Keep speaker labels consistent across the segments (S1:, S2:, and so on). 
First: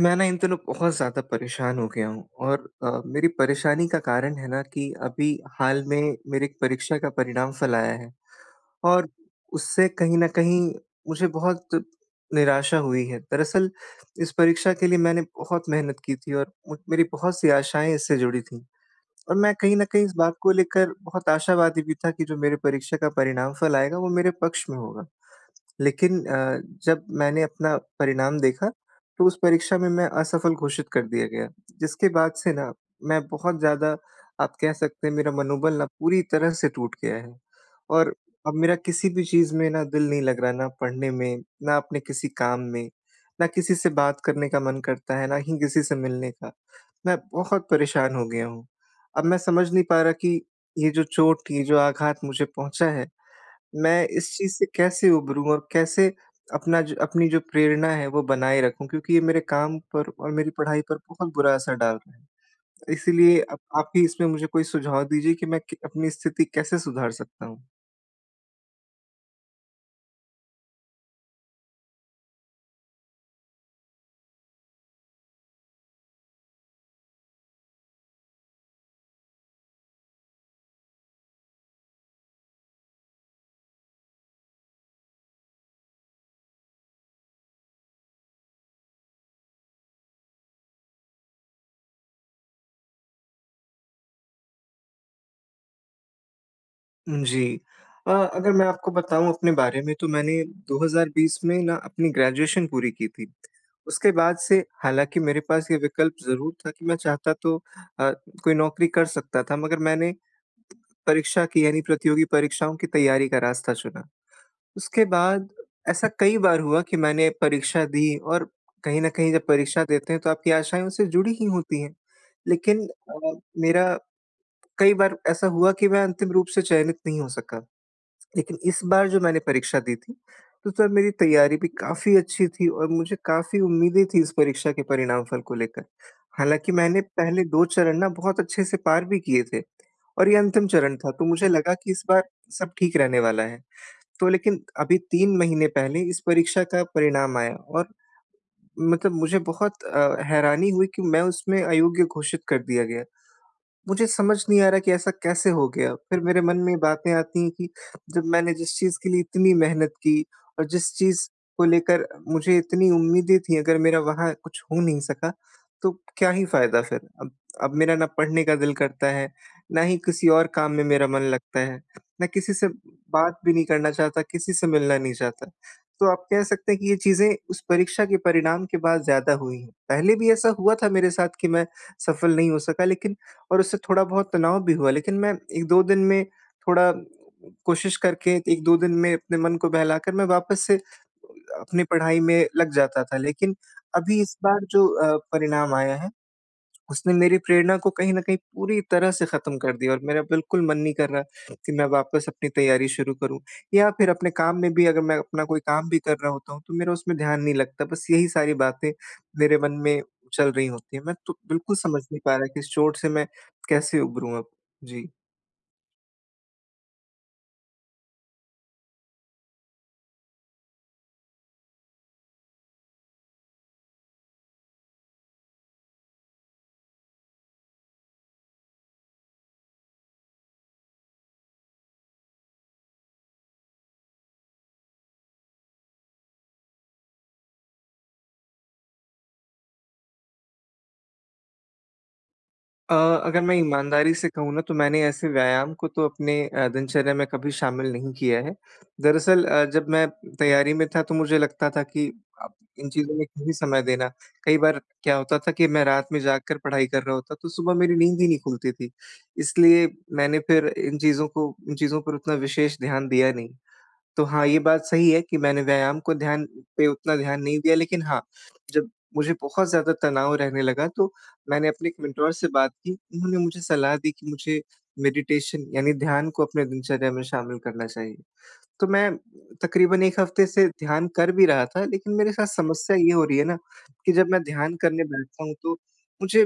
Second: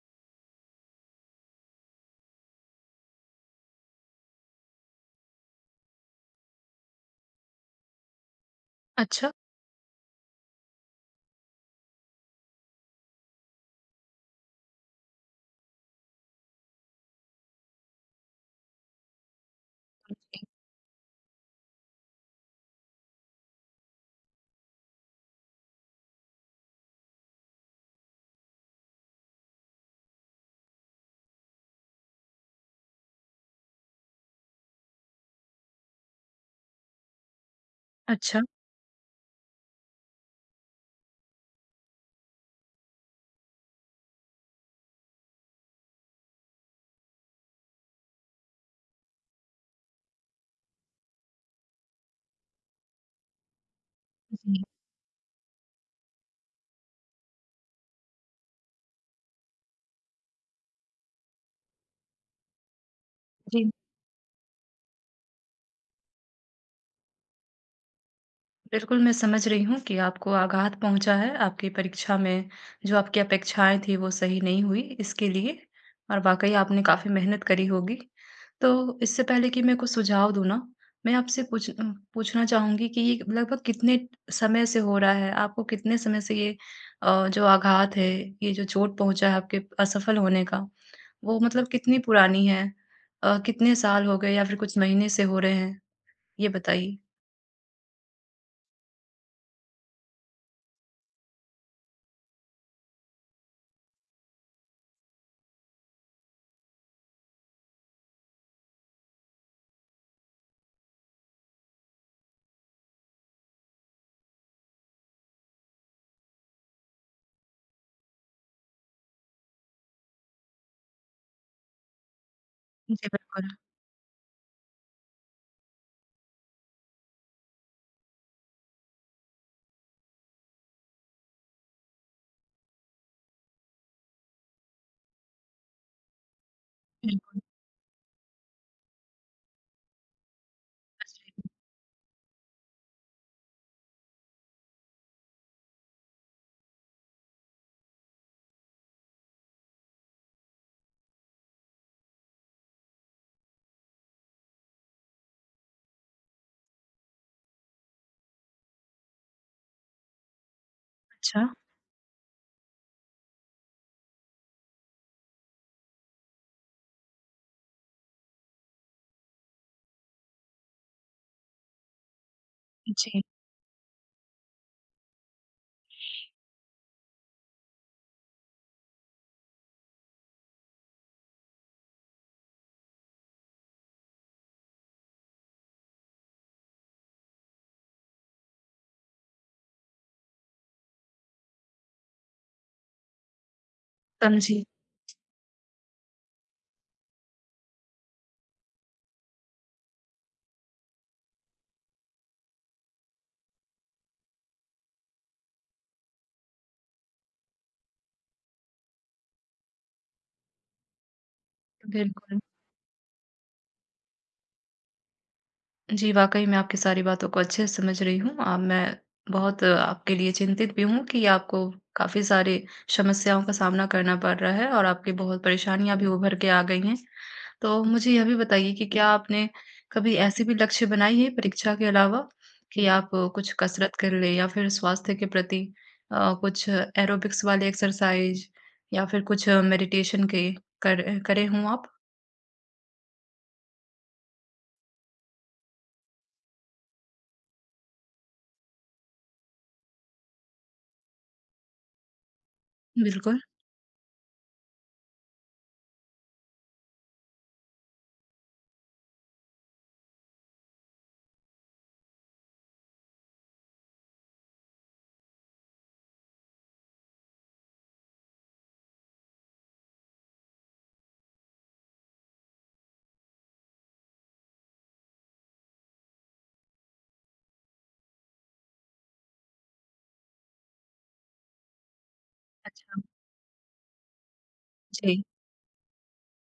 S1: मैं न इन दिनों बहुत ज़्यादा परेशान हो गया हूँ और अ, मेरी परेशानी का कारण है न कि अभी हाल में मेरी एक परीक्षा का परिणाम फल आया है और
S2: अच्छा।
S1: उससे कहीं न कहीं मुझे बहुत निराशा हुई है। दरअसल इस परीक्षा के लिए मैंने बहुत मेहनत की थी और म मेरी बहुत सी आशाएँ इससे जुड़ी थी। और मैं कहीं न कहीं इस बात
S2: जी।
S1: को लेकर बहुत आशावादी भी था कि जो मेरी परीक्षा का परिणाम फल आएगा वो मेरे पक्ष में होगा। लेकिन अ, जब मैंने अपना परिणाम देखा तो उस परीक्षा में मैं असफल घोषित कर दिया गया जिसके बाद से न मैं बहुत ज़्यादा आप कह सकते हैं मेरा मनोबल न पूरी तरह से टूट गया है और
S2: अच्छा।
S1: अब मेरा किसी भी चीज़ में न दिल नहीं लग रहा ना पढ़ने में, ना अपने किसी काम में, ना किसी से बात करने का मन करता है, ना ही किसी से मिलने का। मैं बहुत परेशान हो गया हूँ अब मैं समझ नहीं पा रहा कि ये जो चोट ये जो आघात मुझे पहुँचा है मैं इस चीज़
S2: जी।
S1: से कैसे उभरूँ और कैसे अपना ज अपनी जो प्रेरणा है वो बनाए रखूँ क्योंकि ये मेरे काम पर और मेरी पढ़ाई पर बहुत बुरा असर डाल रहा है इसीलिए अब
S2: जी।
S1: आप ही इसमें मुझे कोई सुझाव दीजिए कि मैं कै अपनी स्थिति कैसे सुधार सकता हूँ।
S2: बिल्कुल, मैं समझ रही हूँ कि आपको आघात पहुँचा है आपकी परीक्षा में जो आपकी अपेक्षाएँ थीं, वो सही नहीं हुई इसके लिए और वाक़ई आपने काफ़ी मेहनत करी होगी। तो, इससे पहले कि मैं कुछ सुझाव दूँ न मैं आपसे कुछ अ, पूछना चाहूँगी कि ये लगभग कितने समय से हो रहा है? आपको कितने समय से ये अ, जो आघात है, ये जो चोट पहुँचा है आपके असफल होने का वो मतलब कितनी पुरानी है? अ, कितने साल हो गए या फिर कुछ महीने से हो रहे हैं? ये बताइए।
S1: जी अ अगर मैं आपको बताऊँ अपने बारे में तो मैंने 2020 में न अपनी ग्रेजुएशन पूरी की थी। उसके बाद से हालाँकि मेरे पास ये विकल्प ज़रूर था कि मैं चाहता तो अ, कोई नौकरी कर सकता था मगर मैंने परीक्षा की यानी प्रतियोगी परीक्षाओं की तैयारी का रास्ता चुना। उसके बाद ऐसा कई बार हुआ कि मैंने परीक्षा दी और कहीं न कहीं जब परीक्षा देते हैं तो आपकी आशाएँ उससे जुड़ी ही होती हैं। लेकिन
S2: जी,
S1: अ,
S2: बिल्कुल।
S1: मेरा कई बार ऐसा हुआ कि मैं अंतिम रूप से चयनित नहीं हो सका लेकिन इस बार जो मैंने परीक्षा दी थी, तो तब मेरी तैयारी भी काफ़ी अच्छी थी और मुझे काफ़ी उम्मीदें थी इस परीक्षा के परिणाम फल को लेकर। हालाँकि मैंने
S2: हुँ, हुँ।
S1: पहले 2 चरण न बहुत अच्छे से पार भी किए थे और ये अंतिम चरण था, तो
S2: जी।
S1: मुझे लगा कि इस बार सब ठीक रहने वाला है तो लेकिन अभी 3 महीने पहले इस परीक्षा का परिणाम आया और मतलब मुझे बहुत अ, हैरानी हुई कि मैं उसमें अयोग्य घोषित कर दिया गया। मुझे समझ नहीं आ रहा कि ऐसा कैसे हो गया फिर मेरे मन में बातें आती हैं कि जब मैंने जिस चीज़ के लिए इतनी मेहनत की और जिस चीज़
S2: अच्छा।
S1: को लेकर मुझे इतनी उम्मीदें थीं, अगर मेरा वहाँ कुछ हो नहीं सका तो क्या ही फायदा फिर, अब अब मेरा ना पढ़ने का दिल करता है, ना ही किसी और काम में मेरा मन लगता है, ना किसी से
S2: जी।
S1: बात भी नहीं करना चाहता, किसी से मिलना नहीं चाहता तो आप कह सकते हैं कि ये चीजें उस परीक्षा के परिणाम के बाद ज़्यादा हुईं हैं। पहले भी ऐसा हुआ था मेरे साथ कि मैं सफल नहीं हो सका लेकिन और उससे थोड़ा बहुत तनाव भी हुआ लेकिन मैं 1-2 दिन में थोड़ा कोशिश करके 1-2 दिन में अपने मन को बहलाकर मैं वापस से अपनी पढ़ाई में लग जाता था। लेकिन अभी इस
S2: समझी।
S1: बार जो अ, परिणाम आया है, उसने मेरी प्रेरणा को कहीं न कहीं पूरी तरह से ख़त्म कर दिया और मेरा बिल्कुल मन नहीं कर रहा कि मैं वापस अपनी तैयारी शुरू करूँ या फिर अपने काम में भी अगर मैं अपना कोई काम भी कर रहा होता हूँ, तो मेरा उसमें ध्यान नहीं लगता बस यही सारी बातें मेरे मन में चल रही होती हैं। मैं तो बिल्कुल समझ नहीं पा
S2: बिल्कुल।
S1: रहा कि इस चोट से मैं कैसे उबरूँ अब? जी।
S2: जी, वाक़ई मैं आपकी सारी बातों को अच्छे से समझ रही हूँ। अ, मैं बहुत आपके लिए चिंतित भी हूँ कि आपको काफ़ी सारी समस्याओं का सामना करना पड़ रहा है। और आपकी बहुत परेशानियाँ भी उभर के आ गई हैं। तो मुझे यह भी बताइए कि क्या आपने, कभी ऐसी भी लक्ष्य बनाई है परीक्षा के अलावा कि, आप कुछ कसरत कर लें या फिर स्वास्थ्य के प्रति अ, कुछ एरोबिक्स वाले एक्सरसाइज़ या फिर कुछ मेडिटेशन के कर करें हों आप?
S1: अ अगर मैं ईमानदारी से कहूँ न तो मैंने ऐसे व्यायाम को तो अपने अ, दिनचर्या में कभी शामिल नहीं किया है। दरअसल अ, जब मैं तैयारी में था तो मुझे लगता था कि अब इन चीज़ों में
S2: बिल्कुल।
S1: क्यों ही समय देना? कई बार क्या होता था कि मैं रात में जाग कर पढ़ाई कर रहा होता तो सुबह मेरी नींद ही नहीं खुलती थी। इसलिए मैंने फिर इन चीज़ों को इन चीज़ों पर उतना विशेष ध्यान दिया नहीं। तो हाँ, ये बात सही है कि मैंने व्यायाम को ध्यान पे उतना ध्यान नहीं दिया। लेकिन हाँ, जब मुझे बहुत ज़्यादा तनाव रहने लगा तो मैंने अपने एक मेंटर से बात की उन्होंने मुझे सलाह दी कि मुझे मेडिटेशन यानी ध्यान को अपने दिनचर्या में शामिल करना चाहिए। तो मैं तकरीबन 1 हफ़्ते से ध्यान कर भी रहा था लेकिन मेरे साथ समस्या
S2: अच्छा।
S1: ये हो रही है न, कि जब मैं ध्यान करने
S2: जी।
S1: बैठता हूँ तो मुझे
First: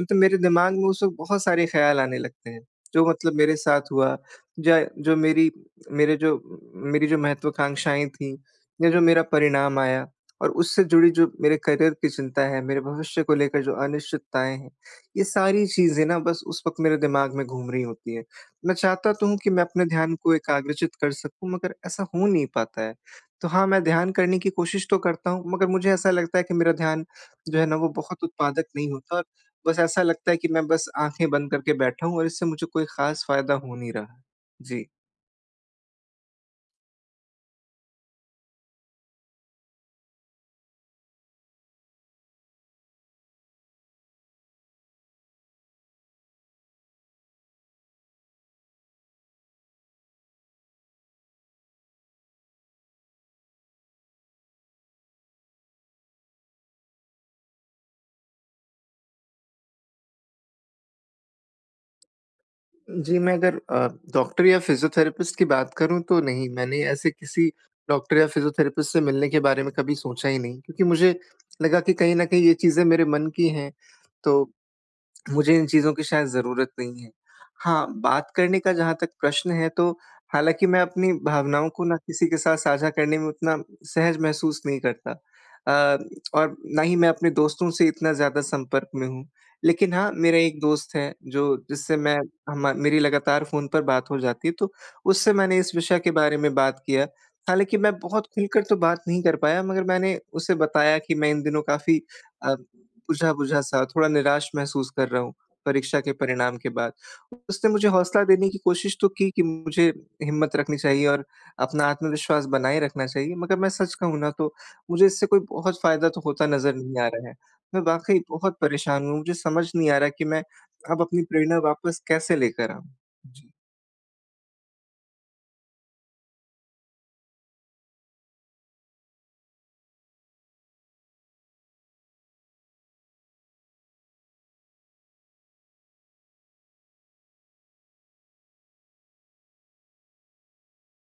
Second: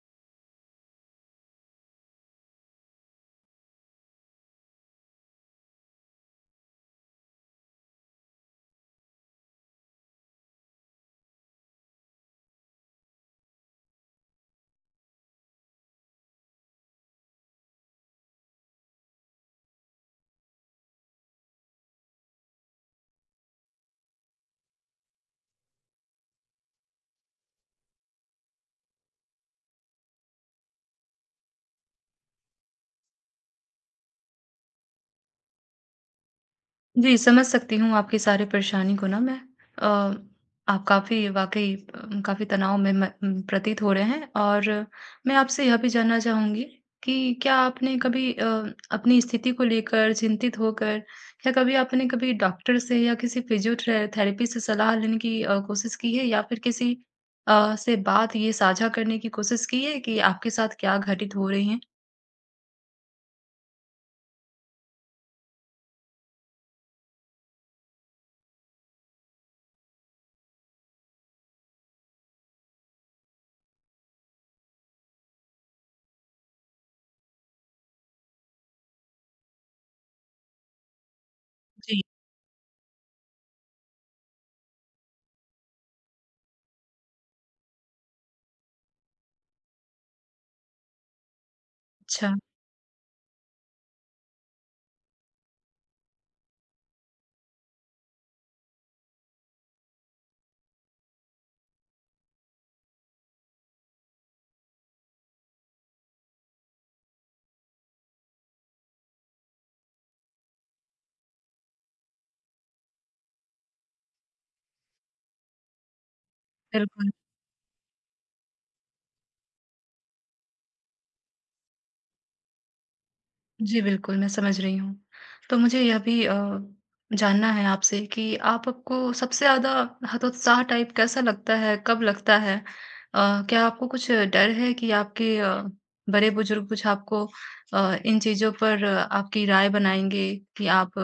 S1: मतलब मेरे दिमाग में उस वक़्त बहुत सारे ख्याल आने लगते हैं। जो मतलब मेरे साथ हुआ ज जो मेरी मेरे जो म मेरी जो महत्वकांक्षाएँ थीं या जो मेरा परिणाम आया और उससे जुड़ी जो मेरे करियर की चिंता है मेरे भविष्य को लेकर जो अनिश्चितताएँ हैं ये सारी चीज़ें न बस उस वक़्त मेरे दिमाग में घूम रही होती हैं। मैं चाहता तो हूँ कि मैं अपने ध्यान को एकाग्रचित कर सकूँ मगर ऐसा हो नहीं पाता है। तो हाँ, मैं ध्यान करने की कोशिश तो करता हूँ मगर मुझे ऐसा लगता है कि मेरा ध्यान जो है न वो बहुत उत्पादक नहीं होता, बस ऐसा लगता है कि मैं बस आँखें बंद करके बैठा हूँ और इससे मुझे कोई ख़ास फ़ायदा हो नहीं रहा। जी।
S2: जी, समझ सकती हूँ आपकी सारी परेशानी को ना मैं अ, आप काफ़ी वाक़ई अ, काफ़ी तनाव में म प्रतीत हो रहे हैं और मैं आपसे यह भी जानना चाहूँगी कि क्या आपने कभी अ, अपनी स्थिति को लेकर चिंतित होकर या कभी आपने कभी डॉक्टर से या किसी फिजियोट्रे थेरेपी से सलाह लेने की अ, कोशिश की है? या फिर किसी अ, से बात ये साझा करने की कोशिश की है कि आपके साथ क्या घटित हो रहे हैं?
S1: जी, मैं अगर अ, डॉक्टर या फ़िज़ियोथेरेपिस्ट की बात करूँ तो नहीं मैंने ऐसे किसी डॉक्टर या फ़िज़ियोथेरेपिस्ट से मिलने के बारे में कभी सोचा ही नहीं क्योंकि मुझे लगा कि कहीं न कहीं ये चीजें मेरे मन की हैं। तो मुझे इन चीज़ों की शायद ज़रूरत नहीं है। हाँ, बात करने का जहाँ तक प्रश्न है तो हालाँकि मैं अपनी भावनाओं को ना
S2: जी।
S1: किसी के साथ साझा करने में उतना सहज महसूस नहीं करता। अ, और ना ही मैं अपने दोस्तों से इतना ज़्यादा संपर्क में हूँ। लेकिन हाँ, मेरा एक दोस्त है जो जिससे मैं
S2: अच्छा।
S1: हम मेरी लगातार फ़ोन पर बात हो जाती है तो उससे मैंने इस विषय के बारे में बात की है हालाँकि मैं बहुत खुलकर तो बात नहीं कर पाया मगर मैंने उसे बताया कि मैं इन दिनों काफ़ी अ, बुझा-बुझा सा थोड़ा निराश महसूस कर रहा हूँ परीक्षा के परिणाम के बाद। उसने मुझे हौसला देने की कोशिश तो की कि मुझे हिम्मत रखनी चाहिए और अपना आत्मविश्वास बनाए रखना चाहिए, मगर मैं सच कहूँ ना तो मुझे इससे कोई बहुत फायदा तो होता नज़र नहीं आ
S2: बिल्कुल।
S1: रहा है। मैं वाक़ई बहुत परेशान हूँ, मुझे समझ नहीं आ रहा कि मैं अब अपनी प्रेरणा वापस कैसे लेकर आऊँ, जी।
S2: जी, बिल्कुल मैं समझ रही हूँ। तो मुझे यह भी अ, जानना है आपसे कि आप आपको सबसे ज़्यादा हतोत्साह टाइप कैसा लगता? है कब लगता है? अ, क्या आपको कुछ डर है कि आपके अ, बड़े-बुजुर्ग कुछ आपको अ, इन चीज़ों पर आपकी राय बनाएँगे कि आप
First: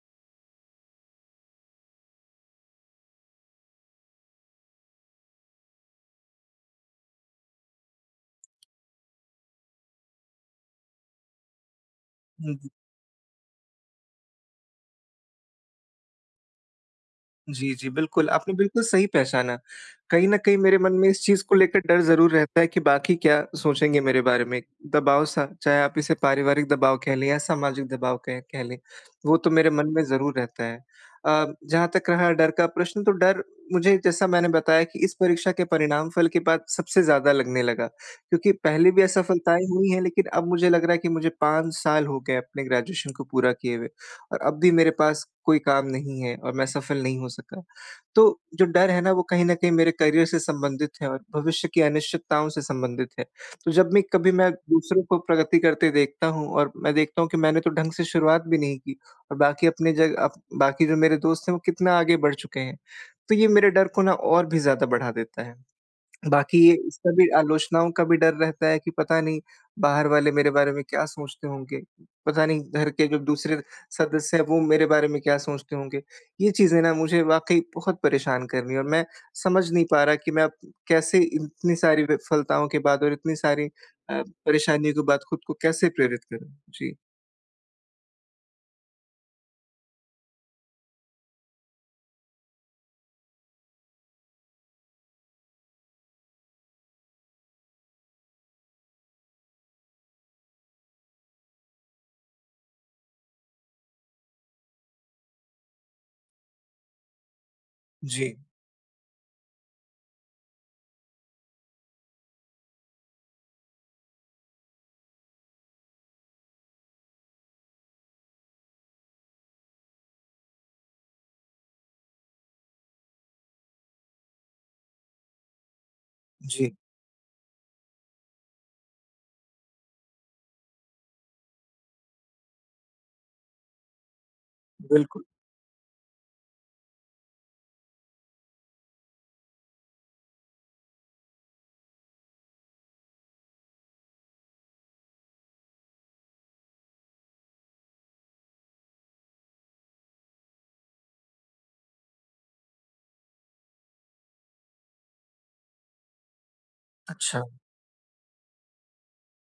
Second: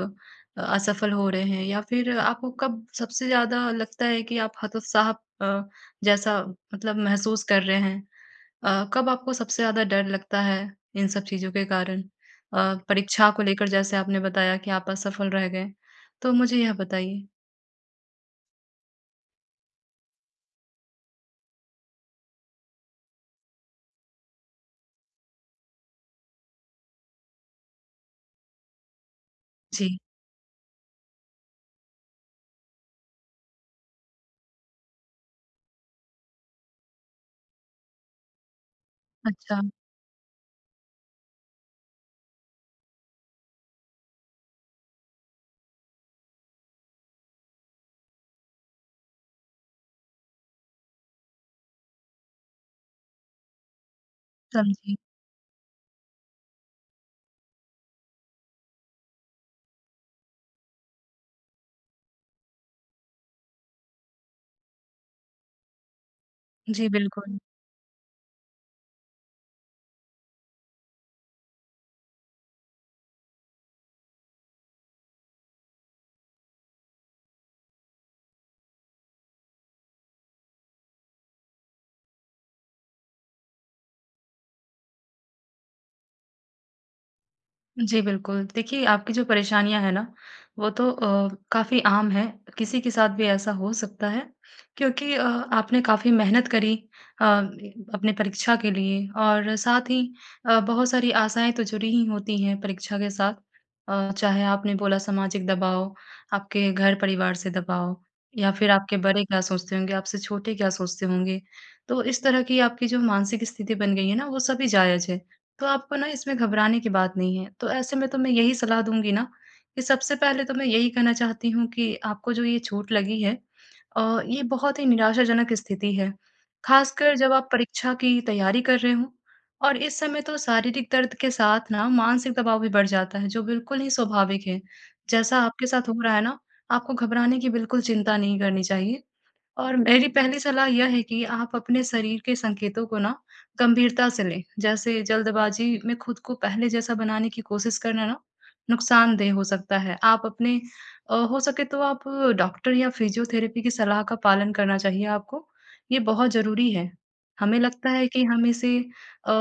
S2: असफल हो रहे हैं या फिर आपको कब सबसे ज़्यादा लगता है कि आप हतोत्साह अ, जैसा मतलब महसूस कर रहे हैं? अ, कब आपको सबसे ज़्यादा डर लगता है इन सब चीज़ों के कारण
S1: हुँ, हुँ।
S2: अ, परीक्षा को लेकर जैसे आपने बताया कि आप असफल रह गए, तो मुझे यह बताइए?
S1: जी, जी बिल्कुल। आपने बिल्कुल सही पहचाना। कहीं न कहीं मेरे मन में इस चीज़ को लेके डर ज़रूर रहता है कि बाकी क्या सोचेंगे मेरे बारे में? दबाव सा चाहे आप इसे पारिवारिक दबाव कह लें या सामाजिक दबाव कहें कह लें वो तो मेरे मन
S2: जी।
S1: में ज़रूर रहता है। अ, जहाँ तक रहा डर का प्रश्न तो डर मुझे जैसा मैंने बताया कि इस परीक्षा के परिणाम फल के बाद सबसे ज़्यादा लगने लगा क्योंकि पहले भी
S2: अच्छा।
S1: असफलताएँ हुई हैं लेकिन अब मुझे लग रहा है कि मुझे 5 साल हो गए अपने ग्रेजुएशन को पूरा किए हुए और अब भी मेरे पास कोई काम नहीं है और मैं सफल नहीं हो सका। तो जो डर है ना वो कहीं न कहीं मेरे करियर से संबंधित है और भविष्य की अनिश्चितताओं से संबंधित है। तो जब भी कभी मैं
S2: समझी।
S1: दूसरों को प्रगति करते देखता हूँ और मैं देखता हूँ कि मैंने तो ढंग से शुरुआत भी नहीं की और बाकी अपने जगह अ, बाकी जो मेरे दोस्त हैं वो कितना आगे बढ़ चुके हैं। तो ये मेरे डर को ना और भी ज़्यादा बढ़ा देता है। बाकी ये
S2: जी,
S1: सभी
S2: बिल्कुल।
S1: आलोचनाओं का भी डर रहता है कि पता नहीं बाहर वाले मेरे बारे में क्या सोचते होंगे? पता नहीं घर के जो दूसरे सदस्य हैं वो मेरे बारे में क्या सोचते होंगे? ये चीज़ें ना मुझे वाक़ई बहुत परेशान कर रही हैं और मैं समझ नहीं पा रहा कि मैं कैसे इतनी सारी विफलताओं के बाद और इतनी सारी अ, परेशानियों के बाद खुद को कैसे प्रेरित करूँ? जी।
S2: जी, बिल्कुल। देखिए, आपकी जो परेशानियाँ हैं न वो तो अ, काफ़ी आम है किसी के साथ भी ऐसा हो सकता है क्योंकि अ, आपने काफ़ी मेहनत करी। अ, अपने परीक्षा के लिए और साथ ही अ, बहुत सारी आशाएँ तो जुड़ी ही होती हैं परीक्षा के साथ अ, चाहे आपने बोला सामाजिक दबाव, आपके घर परिवार से दबाव
S1: जी।
S2: या फिर आपके बड़े क्या सोचते होंगे आपसे छोटे क्या सोचते होंगे तो इस तरह की आपकी जो मानसिक स्थिति बन गई है न वो सभी जायज है। तो आपको न इसमें घबराने की बात नहीं है तो ऐसे मैं तुम्हें यही सलाह दूँगी न कि सबसे पहले तो मैं यही कहना चाहती हूँ कि आपको जो ये चोट लगी है अ, ये बहुत ही निराशाजनक स्थिति है
S1: जी।
S2: खासकर जब आप परीक्षा की तैयारी कर रहे हो और इस समय तो शारीरिक दर्द के साथ न मानसिक दबाव भी बढ़ जाता है जो बिल्कुल ही स्वाभाविक है
S1: बिल्कुल।
S2: जैसा आपके साथ हो रहा है ना आपको घबराने की बिल्कुल चिंता नहीं करनी चाहिए और मेरी पहली सलाह यह है कि आप अपने शरीर के संकेतों को न गंभीरता से लें। जैसे जल्दबाजी में खुद को पहले जैसा बनाने की कोशिश करना न नुकसानदेह हो सकता है। आप अपने अ, हो सके तो आप डॉक्टर या फिजियोथेरेपी की सलाह का पालन करना चाहिए आपको, ये बहुत ज़रूरी है।
S1: अच्छा।
S2: हमें लगता है कि हम इसे अ,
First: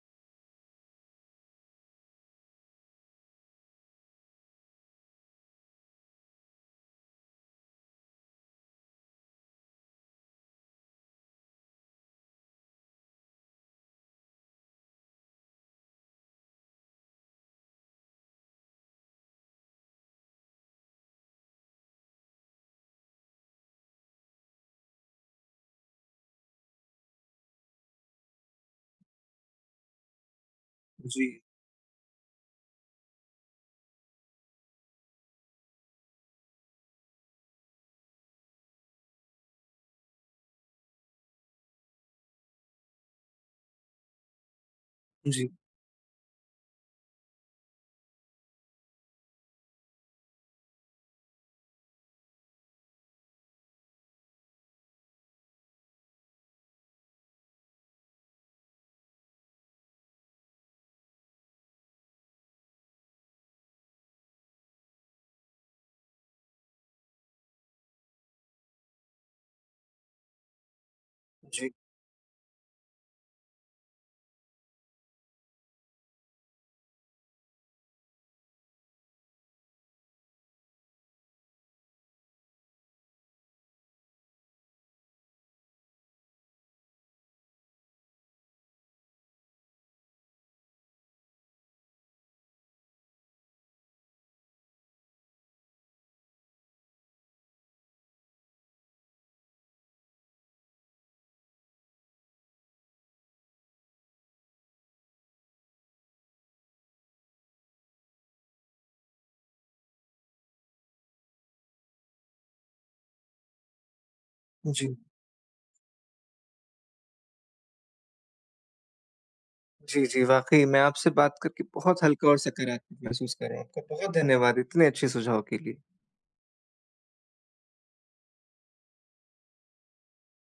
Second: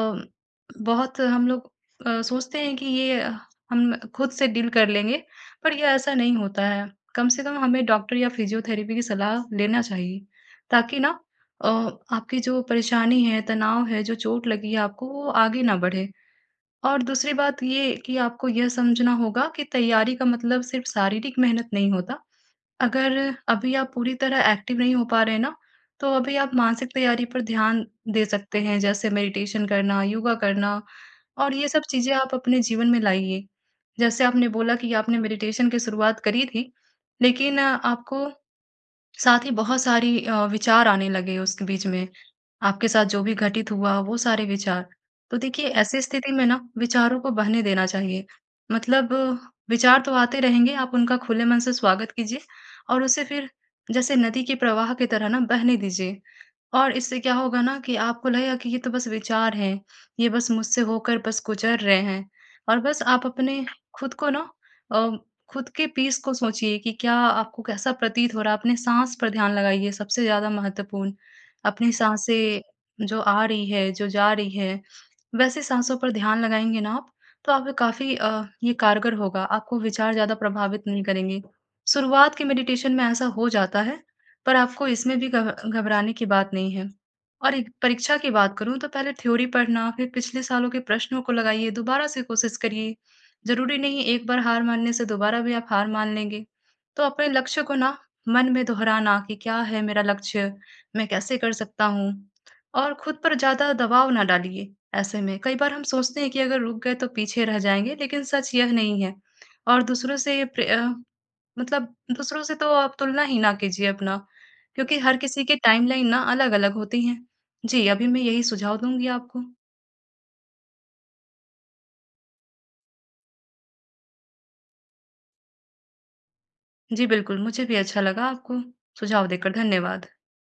S2: बहुत हम लोग अ, सोचते हैं कि ये हम खुद से डील कर लेंगे पर ये ऐसा नहीं होता है कम से कम हमें डॉक्टर या फिजियोथेरेपी की सलाह लेना चाहिए ताकि न अ आपकी जो परेशानी है, तनाव है, जो चोट लगी है आपको वो आगे ना बढ़े और दूसरी बात ये कि आपको ये समझना होगा कि तैयारी का मतलब सिर्फ शारीरिक मेहनत नहीं होता। अगर अभी आप पूरी तरह एक्टिव नहीं हो पा रहे हैं न तो अभी आप मानसिक तैयारी पर ध्यान दे सकते हैं जैसे मेडिटेशन करना, योगा करना
S1: जी।
S2: और ये सब चीज़ें आप अपने जीवन में लाइए। जैसे आपने बोला कि आपने मेडिटेशन की शुरुआत करी थी, लेकिन आपको साथ ही बहुत सारी अ, विचार आने लगे उस बीच में आपके साथ जो भी घटित हुआ वो सारे विचार तो
S1: जी।
S2: देखिए ऐसी स्थिति में न विचारों को बहने देना चाहिए, मतलब विचार तो आते रहेंगे आप उनका खुले मन से स्वागत कीजिए और उसे फिर जैसे नदी के प्रवाह की तरह न बहने दीजिए और इससे क्या होगा न कि आपको लगेगा कि ये तो बस विचार हैं। ये बस मुझसे होकर बस गुज़र रहे हैं और बस आप अपने खुद को न अ खुद के पीस को सोचिए कि क्या आपको कैसा प्रतीत हो रहा है, अपने साँस पर ध्यान लगाइए सबसे ज़्यादा महत्वपूर्ण।
S1: जी।
S2: अपनी साँसें जो आ रही है, जो जा रही है वैसे साँसों पर ध्यान लगाएँगे न आप तो आप काफ़ी अ, ये कारगर होगा आपको विचार ज़्यादा प्रभावित नहीं करेंगे शुरुआत की मेडिटेशन में ऐसा हो जाता है पर आपको इसमें भी घब घबराने की बात नहीं है। और परीक्षा की बात करूँ तो पहले थ्योरी पढ़ना फिर पिछले सालों के प्रश्नों को लगाइए दोबारा से कोशिश करिए ज़रूरी नहीं एक बार हार मानने से दोबारा भी आप हार मान लेंगे तो अपने लक्ष्य को न मन में दोहराना कि क्या है मेरा लक्ष्य, मैं कैसे कर सकता हूँ और खुद पर ज़्यादा दबाव न डालिए ऐसे में कई बार हम सोचते हैं कि, अगर रुक गए तो पीछे रह जाएँगे लेकिन सच यह नहीं है और दूसरों से प्रय मतलब दूसरों से तो आप तुलना ही ना कीजिए अपना
S1: जी।
S2: क्योंकि हर किसी की टाइमलाइन न अलग-अलग होती हैं। जी। अभी मैं यही सुझाव दूँगी आपको।
S1: जी, जी। वाक़ई मैं आपसे बात करके बहुत हल्का और सकारात्मक महसूस कर रहा हूँ। आपका बहुत धन्यवाद इतने अच्छे सुझाव के लिए।
S2: जी। बिल्कुल मुझे भी अच्छा लगा आपको सुझाव देकर धन्यवाद।